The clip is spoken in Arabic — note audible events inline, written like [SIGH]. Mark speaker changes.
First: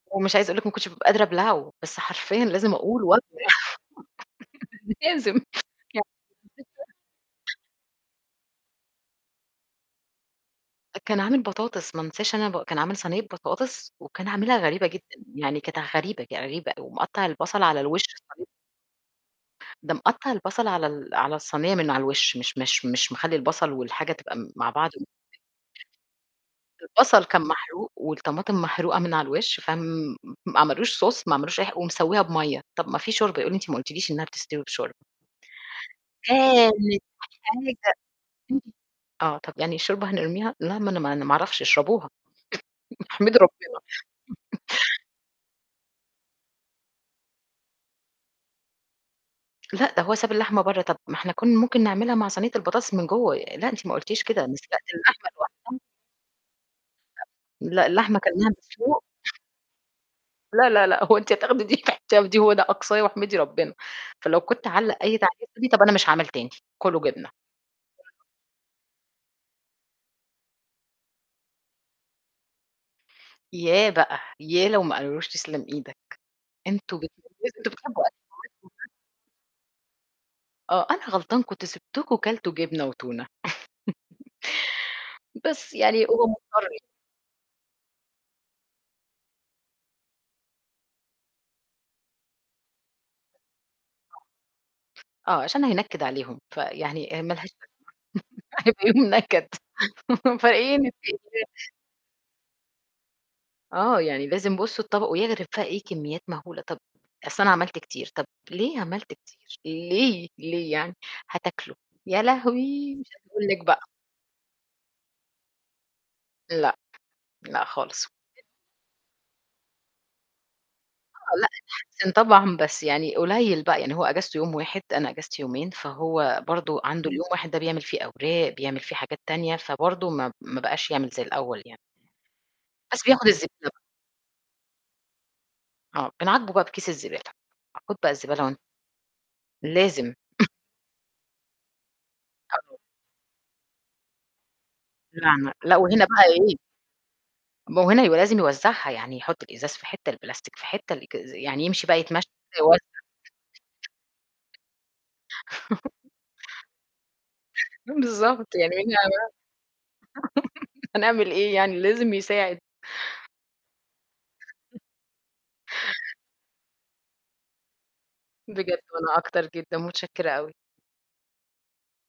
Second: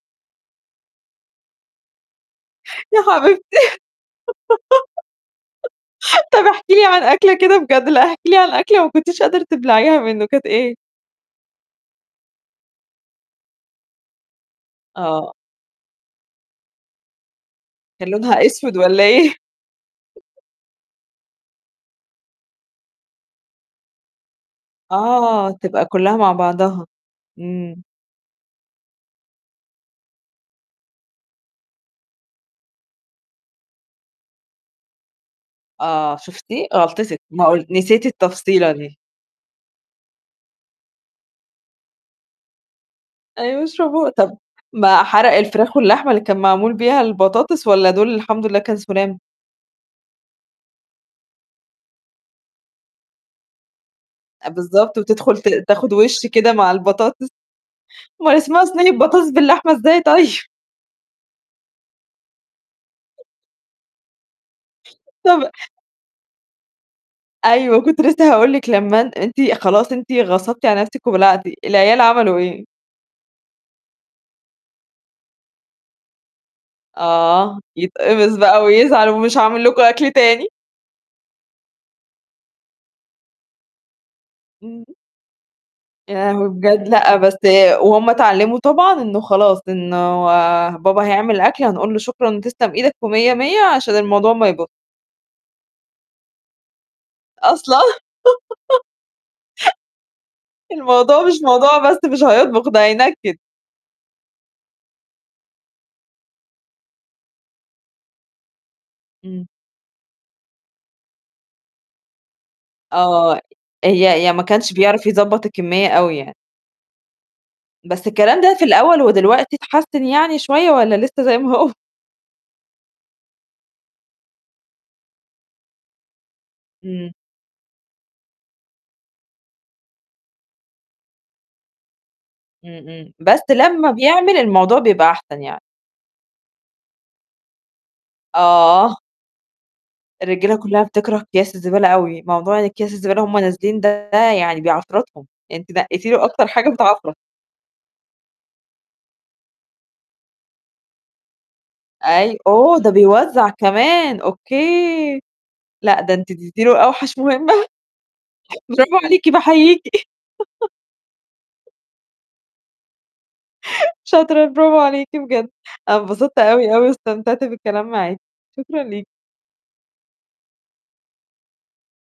Speaker 1: ومش عايزة أقول لِك ما كنتش بابقى قادرة أبلعه، بس حرفيًا لازم
Speaker 2: يا
Speaker 1: أقول
Speaker 2: حبيبتي.
Speaker 1: [UNINTELLIGIBLE] لازم
Speaker 2: [LAUGHS] طب احكي لي عن أكلة كده
Speaker 1: [UNINTELLIGIBLE]
Speaker 2: بجد، لأ احكي لي عن أكلة ما كنتيش قادرة تبلعيها منه، كانت إيه؟
Speaker 1: ده كان عامل بطاطس ما أنساش أنا ب كان عامل صينية بطاطس وكان عاملها غريبة جدًا،
Speaker 2: آه.
Speaker 1: يعني كانت غريبة غريبة ومقطّع البصل على الوش
Speaker 2: كان لونها
Speaker 1: [UNINTELLIGIBLE]
Speaker 2: أسود والّا إيه؟ [CHUCKLES]
Speaker 1: ده مقطّع البصل على ال على الصينية من على الوِش مش مش مش مخلّي البصل والحاجة تبقى مع بعض
Speaker 2: آه، تبقى كلّها مع بعضها،
Speaker 1: البصل كان
Speaker 2: إمم.
Speaker 1: محروق والطماطم محروقة من على الوش، فم ما عملوش sauce ما عملوش أي ح ومسوّيها بمَيّة، طب ما في شوربة، يقول لي: "أنت ما قلتيليش إنها بتستوي بشوربة."
Speaker 2: آه شُفتِ؟ غلطتِك، ما قل نسيتِ التفصيلة
Speaker 1: [UNINTELLIGIBLE]
Speaker 2: دي.
Speaker 1: آه، طب يعني الشوربة هنرميها؟ لا، ما أنا ما أنا ما أعرفش، اشربوها، [CHUCKLES] احمدي
Speaker 2: أيوه
Speaker 1: ربنا
Speaker 2: اشربوه، طب
Speaker 1: [CHUCKLES]
Speaker 2: ما حرق الفراخ واللحمة اللي كان معمول بيها البطاطس والّا دول الحمد لله كان سُلام؟
Speaker 1: لأ، ده هو ساب اللحمة برّه، "طب ما إحنا كنا ممكن نعملها مع صينية البطاطس من جوّه." "لأ أنتِ ما قلتيش كده،
Speaker 2: أ
Speaker 1: أنا سَلقت
Speaker 2: بالضبط،
Speaker 1: اللحمة
Speaker 2: وتِدخل ت
Speaker 1: لوحدها."
Speaker 2: تاخد وِشّ كده مع البطاطس،
Speaker 1: لأ، اللحمة
Speaker 2: أمّال
Speaker 1: كلناها
Speaker 2: اسمها صينية
Speaker 1: مسلوق
Speaker 2: بطاطس باللحمة إزاي طيب؟
Speaker 1: لا، لا، لا، هو أنتِ هتاخدي دي تحطيها في دي؟ هو ده أقصايا واحمدي ربنا، فلو كنت أعلق أي تعليق
Speaker 2: طب
Speaker 1: [UNINTELLIGIBLE] "طب أنا مش عامل تاني، كلوا جبنة."
Speaker 2: أيوه، كنت
Speaker 1: [UNINTELLIGIBLE]
Speaker 2: لسه هاقول لِك لما أن أنتِ خلاص أنتِ غصبتِ على نفسِك وبلعتِ، العيال عملوا إيه؟
Speaker 1: ياه بقى! ياه لو ما قالوا لوش تسلم إيدَك، أنتم [UNINTELLIGIBLE]
Speaker 2: آه،
Speaker 1: أنتم بتحبوا أكل
Speaker 2: يتقمص بقى
Speaker 1: [UNINTELLIGIBLE]
Speaker 2: ويزعل ومش هاعمل لكم أكل تاني.
Speaker 1: آه، أنا غلطان، كنت سبتكم كلتوا جبنة وتونة.
Speaker 2: إمم.
Speaker 1: [CHUCKLES] بس يعني
Speaker 2: يا
Speaker 1: هو
Speaker 2: لهوي
Speaker 1: مضطر
Speaker 2: بجد! لأ، بس وهم اتعلموا طبعًا إنه خلاص، إنه بابا هيعمل أكل هنقول له شكرًا تسلم إيدك ومِيّة مِيّة عشان الموضوع ما يبو
Speaker 1: آه عشان هينكد عليهم، فيعني آآ مالهاش لازمة.
Speaker 2: أصلًا.
Speaker 1: [LAUGHS]
Speaker 2: [LAUGHS]
Speaker 1: هيبقى يوم نكد، فإيه نتقي
Speaker 2: الموضوع مش
Speaker 1: الله.
Speaker 2: موضوع بس مش هيطبخ، ده هينكِّد.
Speaker 1: آه، يعني لازم بُصّوا الطبق، ويغرف بقى إيه، كميات مهولة، "طب أصل أنا عملت كتير." "طب ليه عملت
Speaker 2: إمم.
Speaker 1: كتير ليه؟ ليه يعني؟" "هتاكلوا." يا لهوي! مش
Speaker 2: آه،
Speaker 1: هاقول لِك بقى.
Speaker 2: هي هي ما كانش بيعرف يضبّط الكمّية أوي يعني.
Speaker 1: لأ، لأ خالص.
Speaker 2: بس الكلام ده في الأول ودلوقتي اتحسن يعني شوية والّا لسه زي
Speaker 1: آه، لأ
Speaker 2: ما هو؟
Speaker 1: اتحسن طبعًا، بس يعني قليل بقى، يعني هو أجازته يوم واحد، أنا أجازتي يومين، فهو برضه عنده
Speaker 2: إمم.
Speaker 1: اليوم واحد ده بيعمل فيه أوراق، بيعمل فيه حاجات تانية، فبرضه ما ما بقاش يعمل زي الأول يعني.
Speaker 2: امم،
Speaker 1: بس
Speaker 2: امم،
Speaker 1: بياخد
Speaker 2: بس
Speaker 1: الزبدة ب
Speaker 2: لما بيعمل الموضوع بيبقى أحسن يعني.
Speaker 1: آه، بنعاقبه بقى بكيس الزبالة، "خد بقى الزبالة وان"
Speaker 2: آه.
Speaker 1: لازم. [CHUCKLES]
Speaker 2: الرجال كلّها بتكره كياس الزبالة أوي، موضوع إن
Speaker 1: [UNINTELLIGIBLE]
Speaker 2: كياس الزبالة وهم نازلين ده يعني بيعفرتهم،
Speaker 1: [UNINTELLIGIBLE]
Speaker 2: أنتِ
Speaker 1: لأ وهنا
Speaker 2: نقّيتِ
Speaker 1: بقى
Speaker 2: له أكتر
Speaker 1: إيه
Speaker 2: حاجة بتعفرت.
Speaker 1: ما هو هنا يبقى لازم يوزّعها، يعني يحط الإزاز في حتة، البلاستيك في حتة، الإك يعني يمشي بقى يتمشى
Speaker 2: أي
Speaker 1: ويوزّع.
Speaker 2: أوه! ده بيوزّع كمان، أوكي، لأ،
Speaker 1: [LAUGHS]
Speaker 2: ده أنتِ ادّيتِ له أوحش مهمة.
Speaker 1: بالضبط، يعني [UNINTELLIGIBLE]
Speaker 2: برافو عليكِ باحييكِ. [LAUGHS]
Speaker 1: [LAUGHS] هنعمل إيه يعني؟ لازم يساعد.
Speaker 2: شاطرة، برافو عليكِ بجد. أنا انبسطت أوي، أوي واستمتعت بالكلام معاكِ،
Speaker 1: بجد
Speaker 2: شكرًا ليكِ.
Speaker 1: وأنا أكتر جدًا، متشكرة أوي.